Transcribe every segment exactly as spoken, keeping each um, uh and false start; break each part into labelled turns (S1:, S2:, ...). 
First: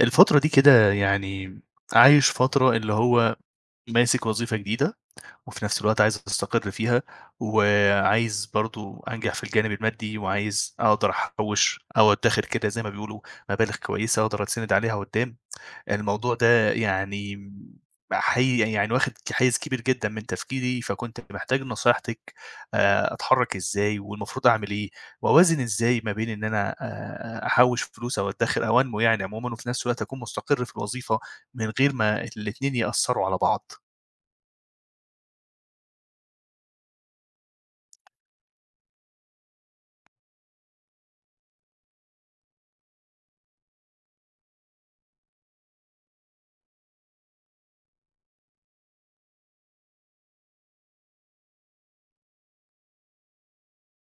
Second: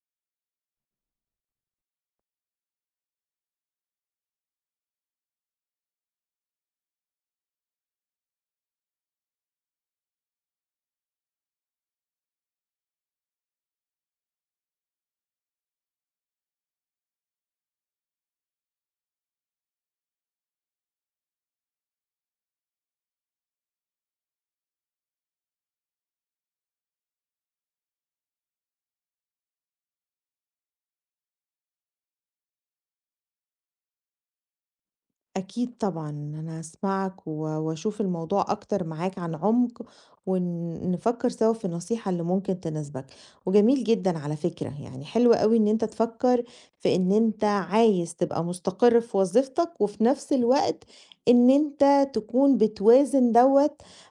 S1: الفترة دي كده يعني عايش فترة اللي هو ماسك وظيفة جديدة، وفي نفس الوقت عايز أستقر فيها، وعايز برضه أنجح في الجانب المادي، وعايز أقدر أحوّش أو أدّخر كده زي ما بيقولوا مبالغ كويسة أقدر أتسند عليها قدّام. الموضوع ده يعني حي يعني واخد حيّز كبير جدًا من تفكيري، فكنت محتاج نصيحتِك. آآ أتحرّك إزاي والمفروض أعمل إيه، وأوازن إزاي ما بين إن أنا آآ أحوّش فلوس أو أدّخر أو أنمو يعني عمومًا، وفي نفس الوقت أكون مستقر في الوظيفة من غير ما الاتنين يأثّروا على بعض.
S2: أكيد طبعًا، أنا هاسمعك و وأشوف الموضوع أكتر معاك عن عمق، ون نفكر سوا في النصيحة اللي ممكن تناسبك، وجميل جدًا على فكرة، يعني حلو أوي إن أنت تفكر في إن أنت عايز تبقى مستقر في وظيفتك، وفي نفس الوقت إن أنت تكون بتوازن دوّة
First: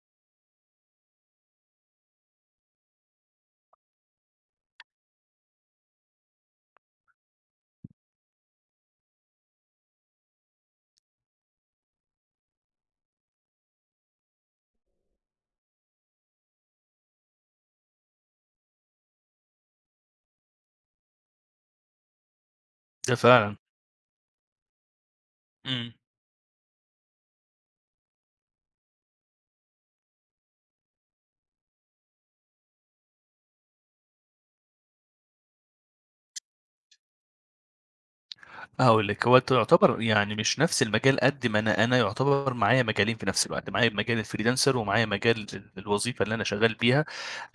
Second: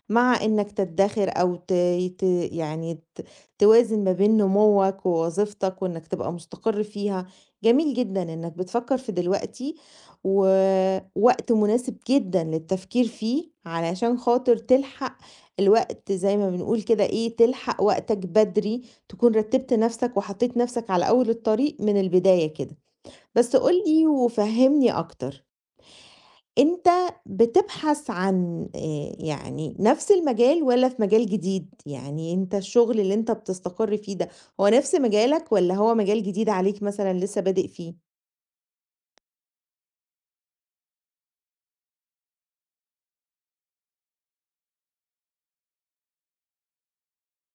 S2: مع إنك تدخر أو ت ت يعني ت توازن ما بين نموك ووظيفتك وإنك تبقى مستقر فيها، جميل جدًا إنك بتفكر في دلوقتي. ووقت مناسب جدًا للتفكير فيه، علشان خاطر تلحق الوقت زي ما بنقول كده إيه، تلحق وقتك بدري، تكون رتّبت نَفْسك وحطّيت نَفْسك على أول الطريق من البداية كده.
S1: ده
S2: بس
S1: فعلًا.
S2: قُل لي وفهّمني أكتر،
S1: إمم.
S2: أنت بتبحث عن آآ يعني نَفْس المجال والّا في مجال جديد؟ يعني أنت الشغل اللي أنت بتستقر فيه ده، هو نَفْس مجالك والّا هو مجال جديد عليك مثلًا لسه بادئ فيه؟
S1: هاقول لِك، هو أنتم يُعتبر يعني مش نفس المجال قد ما أنا أنا يُعتبر معايا مجالين في نفس الوقت، معايا مجال الfreelancer ومعايا مجال ال الوظيفة اللي أنا شغّال بيها.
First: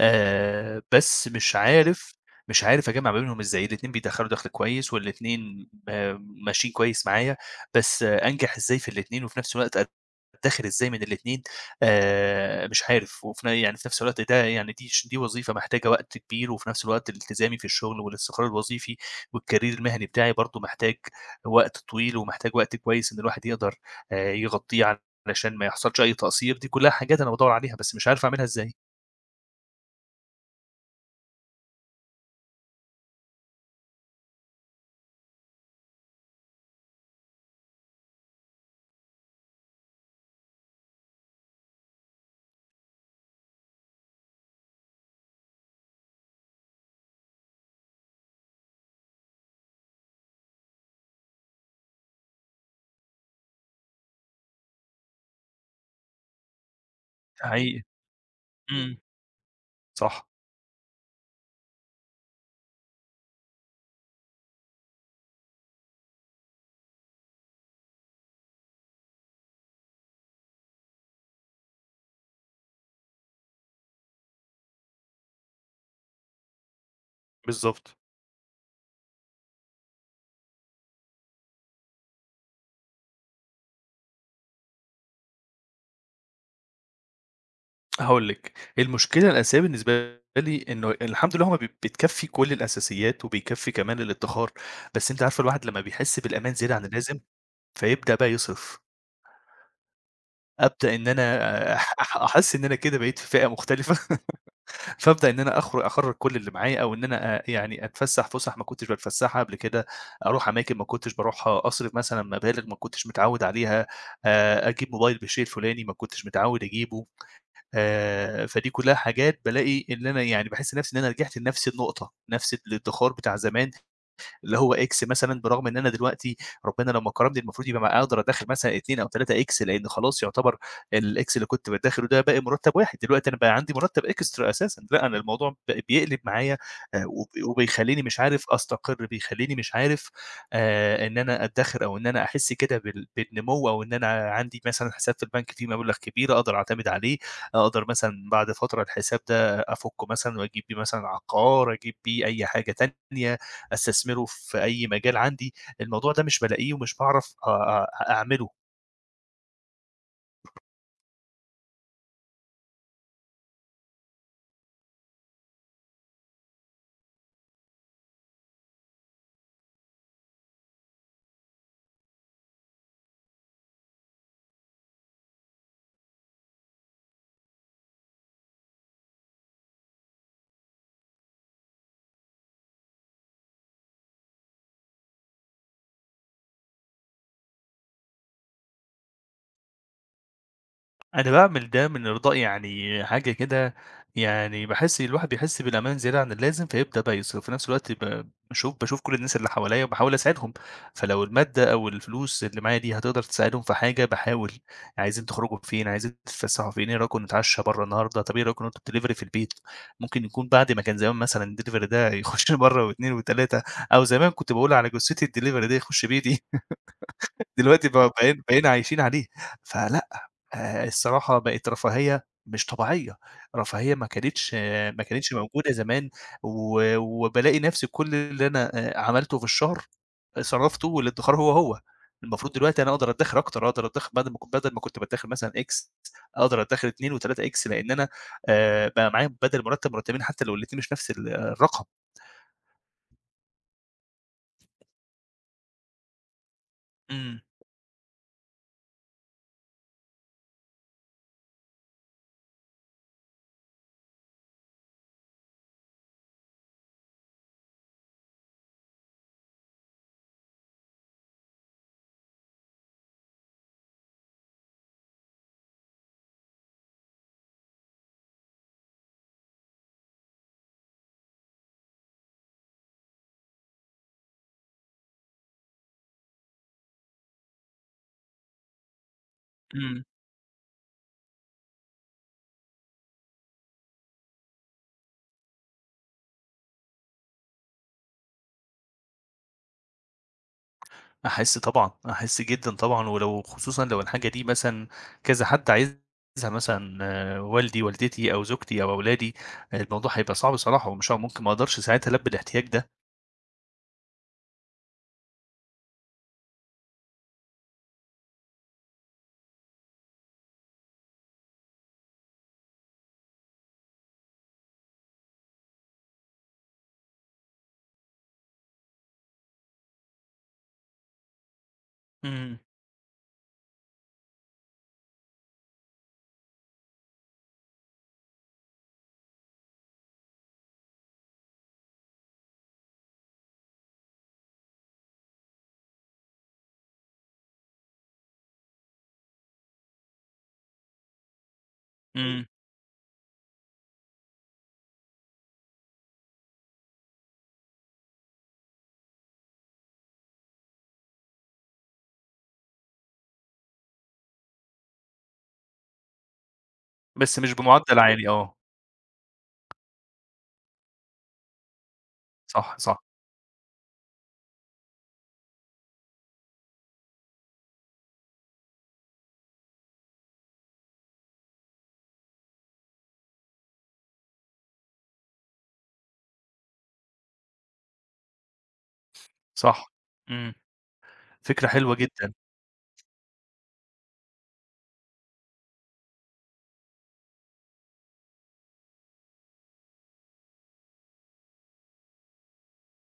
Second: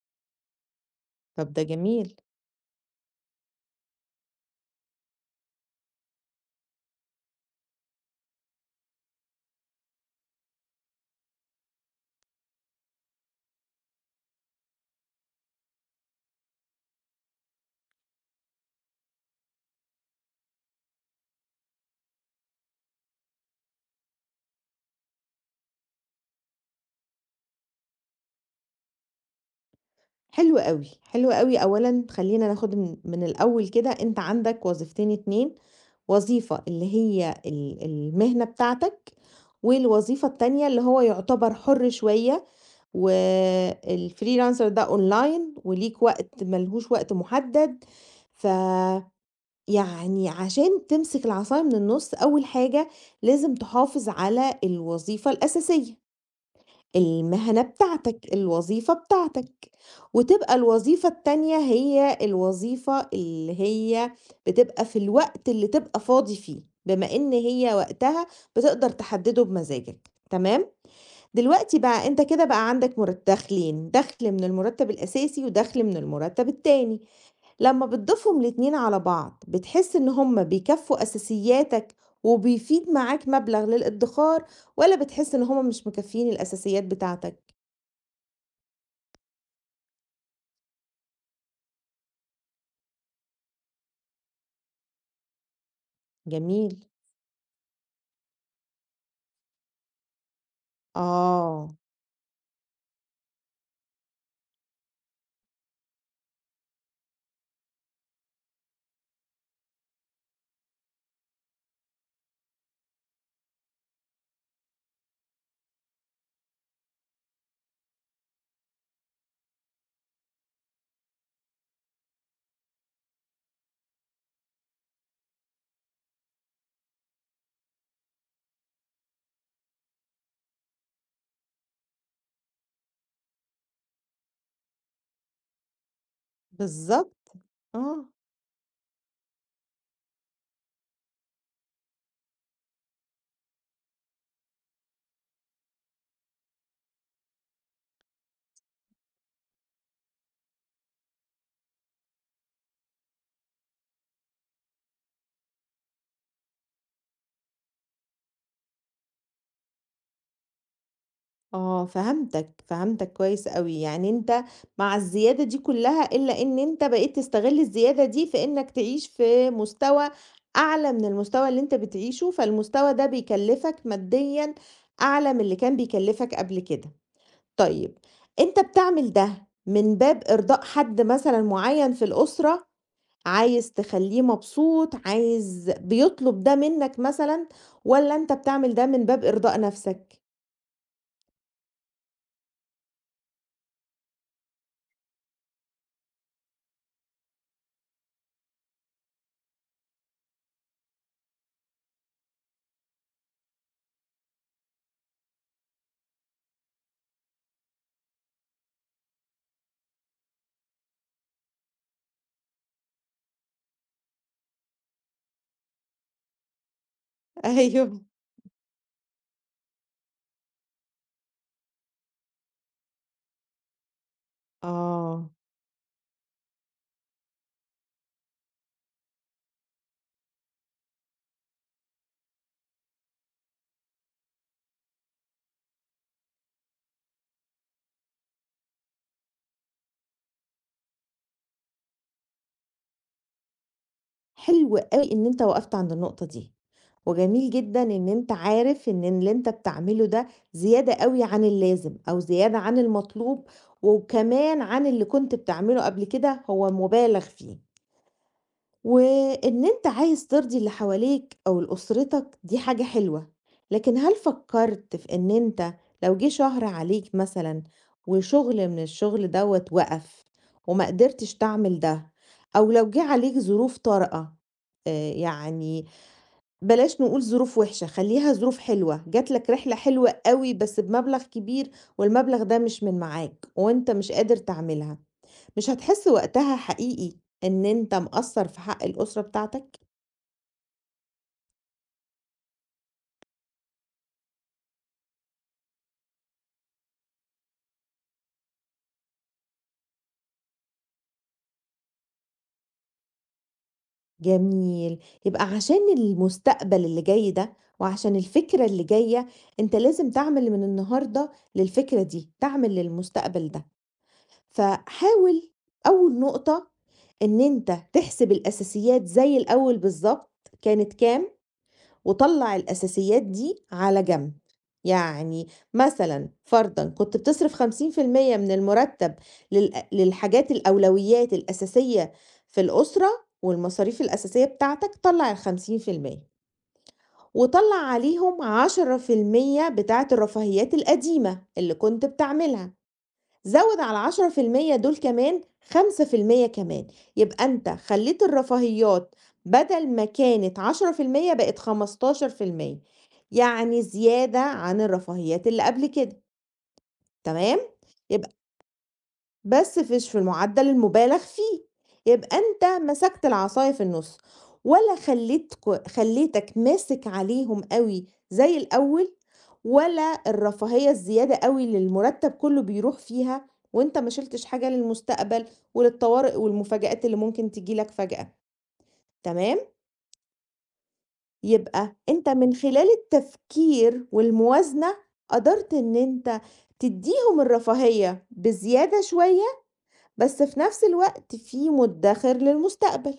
S1: آآ بس
S2: طَب
S1: مش
S2: ده
S1: عارف
S2: جميل.
S1: مش عارف أجمّع ما بينهم إزاي. الاتنين بيدخّلوا دَخْل كويس والاتنين آآ ماشيين كويس معايا، بس أنجح إزاي في الاتنين، وفي نفس الوقت أدّخر إزاي من الاتنين؟ آآ مش عارف. وفي ن يعني في نفس الوقت ده يعني دي ش دي وظيفة محتاجة وقت كبير، وفي نفس الوقت التزامي في الشغل والاستقرار الوظيفي والcareer المهني بتاعي برضه محتاج وقت طويل، ومحتاج وقت كويس إن الواحد يقدر آآ يغطّيه علشان ما يحصلش أي تقصير. دي كلّها حاجات أنا بادوّر عليها، بس مش عارف أعملها إزاي.
S2: حلو أوي، حلو أوي. أولًا خلّينا ناخد م من الأول كده، أنت عندك وظيفتين اتنين، وظيفة اللي هي ال المهنة بتاعتك، والوظيفة التانية اللي هو يعتبر حُر شوية، والfreelancer ده أونلاين وليك وقت ما لهوش وقت محدد، فيعني عشان تمسك العصاية من النُص أول حاجة لازم تحافظ على الوظيفة الأساسية. المهنة
S1: حقيقي،
S2: بتاعتك، الوظيفة
S1: إمم،
S2: بتاعتك،
S1: صح،
S2: وتبقى الوظيفة التانية هي الوظيفة اللي هي بتبقى في الوقت اللي تبقى فاضي فيه، بما إن هي وقتها بتقدر تحدده بمزاجك، تمام؟ دلوقتي بقى أنت كده بقى عندك مر دخلين، دخل من المرتب الأساسي ودخل من المرتب التاني، لما
S1: بالضبط.
S2: بتضيفهم الاتنين على بعض بتحس إن هُم بيكفّوا أساسياتك وبيفيد معاك مبلغ للإدخار، والّا بتحس إن هُم مش مكفّيين الأساسيات بتاعتك؟
S1: هاقول لك، المشكلة الأساسية بالنسبة لي إنه الحمد لله هو ب بتكفّي كل الأساسيات وبيكفّي كمان الادّخار، بس أنتِ عارفة الواحد لمّا بيحس بالأمان
S2: جميل.
S1: زيادة عن اللازم، فيبدأ بقى يصرف. أبدأ إن
S2: آه،
S1: أنا أح أح أحس إن أنا كده بقيت في فئة مختلفة. فابدأ إن أنا أخر أخرّج كل اللي معايا، أو إن أنا آآ يعني أتفسّح فُسح ما كنتش باتفسّحها قبل كده، أروح أماكن ما كنتش باروحها، أصرف مثلًا مبالغ ما كنتش متعوّد عليها، آآ أجيب موبايل بالشيء الفلاني ما كنتش متعوّد أجيبه. آآ فدي كلّها حاجات بالاقي إن أنا يعني باحس نَفْسي إن أنا رجعت لنَفْس النقطة، نَفْس الادخار بتاع زمان، اللي هو X مثلًا. برغم إن أنا دلوقتي ربنا لو ما كرمني المفروض يبقى م أقدر أدخّل مثلًا اثنين أو ثلاثة X، لإن خلاص يعتبر الX اللي كنت بادخّله ده باقي مرتّب واحد، دلوقتي أنا بقى عندي مرتّب إكسترا أساسًا. لأ، أنا الموضوع ب بيقلب معايا آآ وب
S2: بالضبط،
S1: وبيخلّيني
S2: آه،
S1: مش عارف أستقر، بيخلّيني مش عارف آآ إن أنا أدّخر، أو إن أنا أحس كده بال بالنمو، أو إن أنا عندي مثلًا حساب في البنك فيه مبلغ كبير أقدر أعتمد عليه، أقدر مثلًا بعد فترة الحساب ده أفُكّه مثلًا وأجيب بيه مثلًا عقار، أجيب بيه أي حاجة تانية، استثمره في اي مجال عندي. الموضوع ده مش بالاقيه ومش بعرف اعمله.
S2: آه، فهمتك، فهمتك كويس أوي، يعني أنت مع الزيادة دي كلّها إلا إن أنت بقيت تستغل الزيادة دي في إنك تعيش في مستوى أعلى من المستوى اللي أنت بتعيشه، فالمستوى ده بيكلّفك ماديًا أعلى من اللي كان بيكلّفك قبل كده. طيب، أنت بتعمل ده من باب إرضاء حد مثلًا معيّن في الأسرة عايز تخلّيه مبسوط، عايز بيطلب ده منّك مثلًا والّا أنت بتعمل ده من باب إرضاء نَفْسك؟
S1: أنا باعمل ده من إرضاء يعني حاجة كده. يعني باحس الواحد بيحس بالأمان زيادة عن اللازم، فيبدأ بقى يصرف. في نفس الوقت ب باشوف باشوف كل الناس اللي حواليّا وباحاول أساعدهم، فلو المادة أو الفلوس اللي معايا دي هتقدر تساعدهم في حاجة باحاول. يعني عايزين تخرجوا فين، عايزين تتفسحوا فين، إيه رأيكم نتعشى برّه النهارده، طب إيه رأيكم نطلب delivery في البيت، ممكن يكون بعد ما كان زمان مثلًا الdelivery ده يخش مرّة و2 و3، أو زمان كنت باقول على جثتي الdelivery ده يخش بيتي. دلوقتي
S2: أيوه.
S1: بقى بقينا بقينا عايشين عليه. فلأ، آآ الصراحة بقت رفاهية مش طبيعية، رفاهية ما كانتش ما
S2: آه،
S1: كانتش موجودة زمان. و وبالاقي نفسي كل اللي أنا آآ عملته في الشهر صرفته والادخار هو، هو. المفروض دلوقتي أنا أقدر أدخر أكتر، أقدر أدخر بدل ما كنت بدل ما كنت بادخر مثلًا X، أقدر أدخر اثنين و3X لأن أنا آآ بقى معايا بدل المرتب مرتبين حتى لو الاتنين مش نفس ال الرقم.
S2: حلو أوي إن أنت وقفت عند النقطة دي،
S1: إمم،
S2: وجميل جدًا إن أنت عارف إن اللي أنت بتعمله ده زيادة أوي عن اللازم أو زيادة عن المطلوب، وكمان عن اللي كنت بتعمله قبل كده هو مُبالغ فيه. وإن أنت عايز ترضي اللي حواليك أو لأسرتك دي حاجة حلوة، لكن هل فكرت في إن أنت لو جه شهر عليك مثلًا وشغل من الشغل دوّة وقف وما قدرتش تعمل ده، أو لو جه عليك ظروف طارئة آآ، يعني بلاش نقول ظروف وحشة خلّيها ظروف حلوة، جات لك رحلة
S1: إمم.
S2: حلوة أوي بس بمبلغ كبير والمبلغ ده مش من معاك وأنت مش قادر تعملها. مش هتحس وقتها حقيقي إن أنت مقصّر في حق الأسرة بتاعتك؟
S1: أحس طبعًا، أحس جدًا طبعًا. ولو خصوصًا لو الحاجة دي مثلًا كذا حد عايزها، مثلًا آه، والدي، والدتي، أو زوجتي، أو أولادي، آه، الموضوع هيبقى صعب صراحة، ومش ه ممكن ما أقدرش ساعتها ألبي الاحتياج ده.
S2: جميل، يبقى عشان المستقبل اللي جاي ده، وعشان الفكرة اللي جاية، أنت لازم تعمل من النهارده للفكرة دي، تعمل للمستقبل ده، فحاول أول نقطة إن أنت تحسب الأساسيات زي الأول بالضبط كانت كام وطلّع
S1: إمم،
S2: الأساسيات دي على جنب، يعني مثلًا فرضًا كنت بتصرف خمسين في المية من المرتب للأ للحاجات الأولويات الأساسية في الأسرة والمصاريف الأساسية بتاعتك، طلّع ال50% وطلّع عليهم عشرة في المية بتاعة الرفاهيات القديمة اللي كنت
S1: إمم،
S2: بتعملها. زوّد على عشرة في المية دول كمان خمسة في المية كمان، يبقى أنت خلّيت الرفاهيات بدل ما كانت عشرة في المية بقت خمستاشر بالمية، يعني زيادة عن الرفاهيات اللي قبل كده،
S1: بس مش
S2: تمام؟
S1: بمعدل عالي
S2: يبقى
S1: آه.
S2: بس فيش في المعدل المُبالغ فيه، يبقى أنت
S1: صح، صح،
S2: مسكت العصاية في النُص، ولا خلّيتك خلّيتك ماسك عليهم أوي زي الأول، ولا الرفاهية الزيادة أوي اللي المُرتّب كلّه بيروح فيها، وأنت ما شِلتش حاجة للمستقبل وللطوارئ والمفاجآت اللي ممكن تيجي لك فجأة، تمام؟
S1: صح. إمم، فكرة حلوة
S2: يبقى أنت
S1: جدًا.
S2: من خلال التفكير والموازنة قدرت إن أنت تدّيهم الرفاهية بزيادة شوية بس في نفس الوقت في مدخر للمستقبل.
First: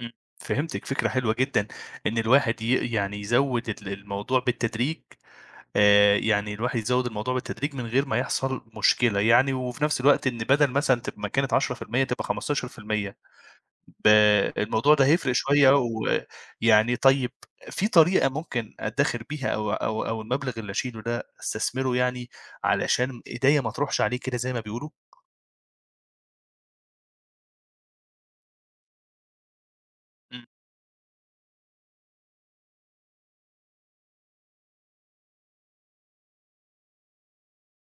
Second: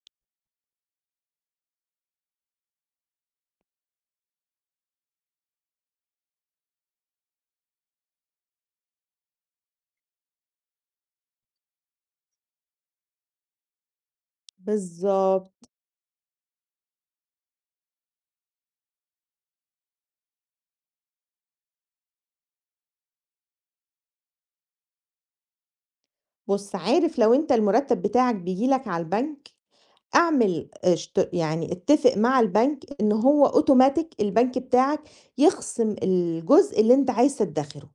S1: إمم، فهمتِك، فكرة حلوة جدًا إن الواحد ي يعني يزوّد ال الموضوع بالتدريج. آآ، يعني الواحد يزوّد الموضوع بالتدريج من غير ما يحصل مشكلة يعني، وفي نفس الوقت إن بدل مثلًا تبقى ما كانت عشرة في المية تبقى خمستاشر في المية، ب الموضوع ده هيفرق
S2: بالضبط.
S1: شوية. ويعني طيب، في طريقة ممكن أدّخر بيها، أو أو أو المبلغ اللي أشيله ده أستثمره يعني، علشان إيديّا ما تروحش عليه كده زي ما بيقولوا؟
S2: بُص، عارف لو أنت المرتب بتاعك بييجي لك على البنك،
S1: إمم،
S2: اعمل اشت يعني اتفق مع البنك إن هو automatic البنك بتاعك يخصم الجزء اللي أنت عايز تدخره.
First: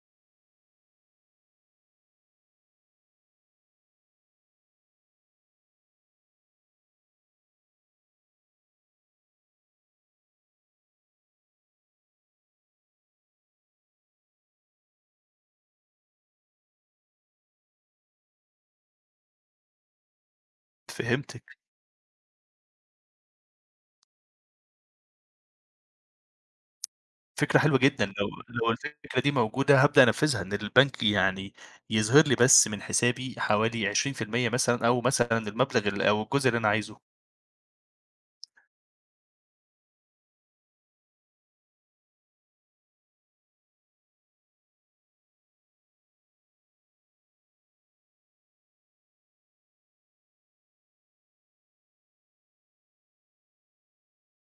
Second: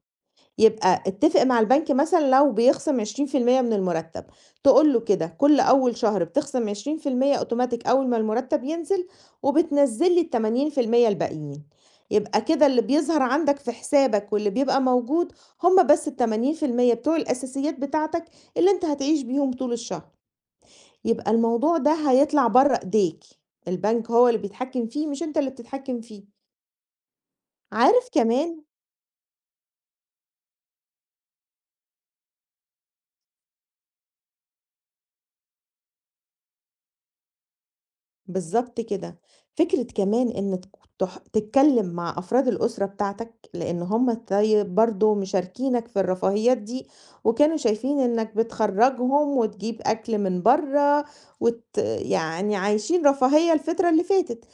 S2: يبقى اتفق مع البنك مثلًا لو بيخصم عشرين في المية من المرتب، تقول له كده كل أول شهر بتخصم عشرين في المية أوتوماتيك أول ما المرتب ينزل، وبتنزل لي الثمانين بالمية الباقيين، يبقى كده اللي بيظهر عندك في حسابك واللي بيبقى موجود هم بس التمانين بالمية بتوع الأساسيات بتاعتك اللي أنت هتعيش بيهم طول الشهر، يبقى
S1: فهمتِك،
S2: الموضوع ده هيطلع برّه إيديك، البنك هو اللي بيتحكم فيه مش أنت اللي بتتحكم فيه،
S1: فكرة حلوة جدًا.
S2: عارف
S1: لو
S2: كمان
S1: لو الفكرة دي موجودة هابدأ أنفّذها، إن البنك يعني يظهر لي بس من حسابي حوالي عشرين في المية، مثلًا أو مثلًا المبلغ ال، أو الجزء اللي أنا عايزه.
S2: بالضبط كده. فكرة كمان إن تك تح تتكلّم مع أفراد الأسرة بتاعتك، لإن هم طيب برضه مشاركينك في الرفاهيات دي، وكانوا شايفين إنّك بتخرّجهم وتجيب أكل من برّه وت يعني عايشين رفاهية الفترة اللي فاتت.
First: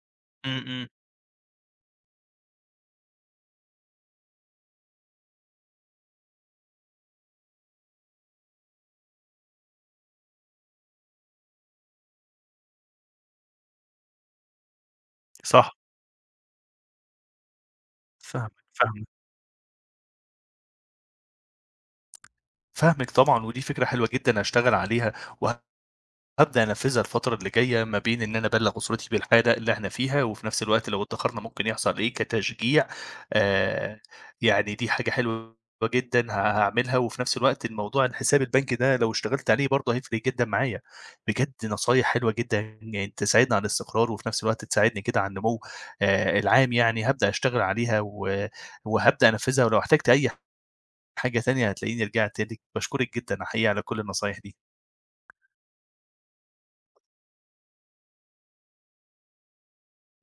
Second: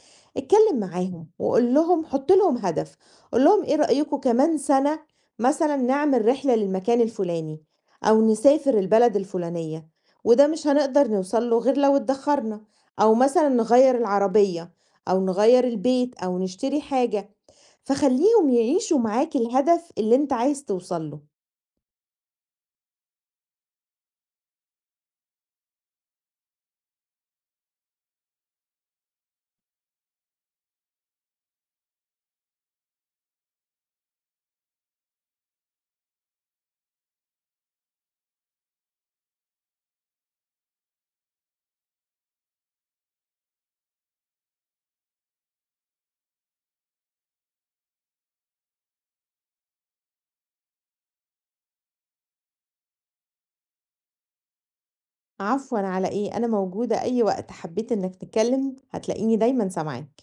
S1: إمم،
S2: اتكلّم
S1: إمم،
S2: معاهم وقُل لهم حُط لهم هدف، قُل لهم إيه رأيكم كمان سَنة مثلًا نعمل رحلة للمكان الفُلاني أو نسافر البلد الفُلانية، وده مش هنقدر نوصل له غير لو اتدخّرنا. أو مثلًا نغيّر العربية أو نغيّر
S1: صح،
S2: البيت أو نشتري حاجة، فخلّيهم
S1: فاهمِك،
S2: يعيشوا
S1: فاهمِك،
S2: معاك الهدف اللي أنت عايز توصل له.
S1: فاهمِك طبعًا، ودي فكرة حلوة جدًا هاشتغل عليها. وهابدأ أنفذها الفترة اللي جاية ما بين إن أنا أبلغ أسرتي بالحالة اللي إحنا فيها، وفي نفس الوقت لو اتأخرنا ممكن يحصل إيه كتشجيع. آآ، يعني دي حاجة حلوة جدًا ه هاعملها. وفي نفس الوقت الموضوع الحساب البنكي ده لو اشتغلت عليه برضه هيفرق جدًا معايا. بجد نصايح حلوة جدًا يعني تساعدني على الاستقرار، وفي نفس الوقت تساعدني كده على النمو. آآ، العام يعني هابدأ أشتغل عليها و وهابدأ أنفذها. ولو احتجت أي حاجة تانية هتلاقيني رجعت لِك. باشكرِك جدًا حقيقي على كل النصايح دي.
S2: عفوًا على إيه، أنا موجودة أي وقت حبّيت إنك تتكلّم هتلاقيني دايمًا سامعاك.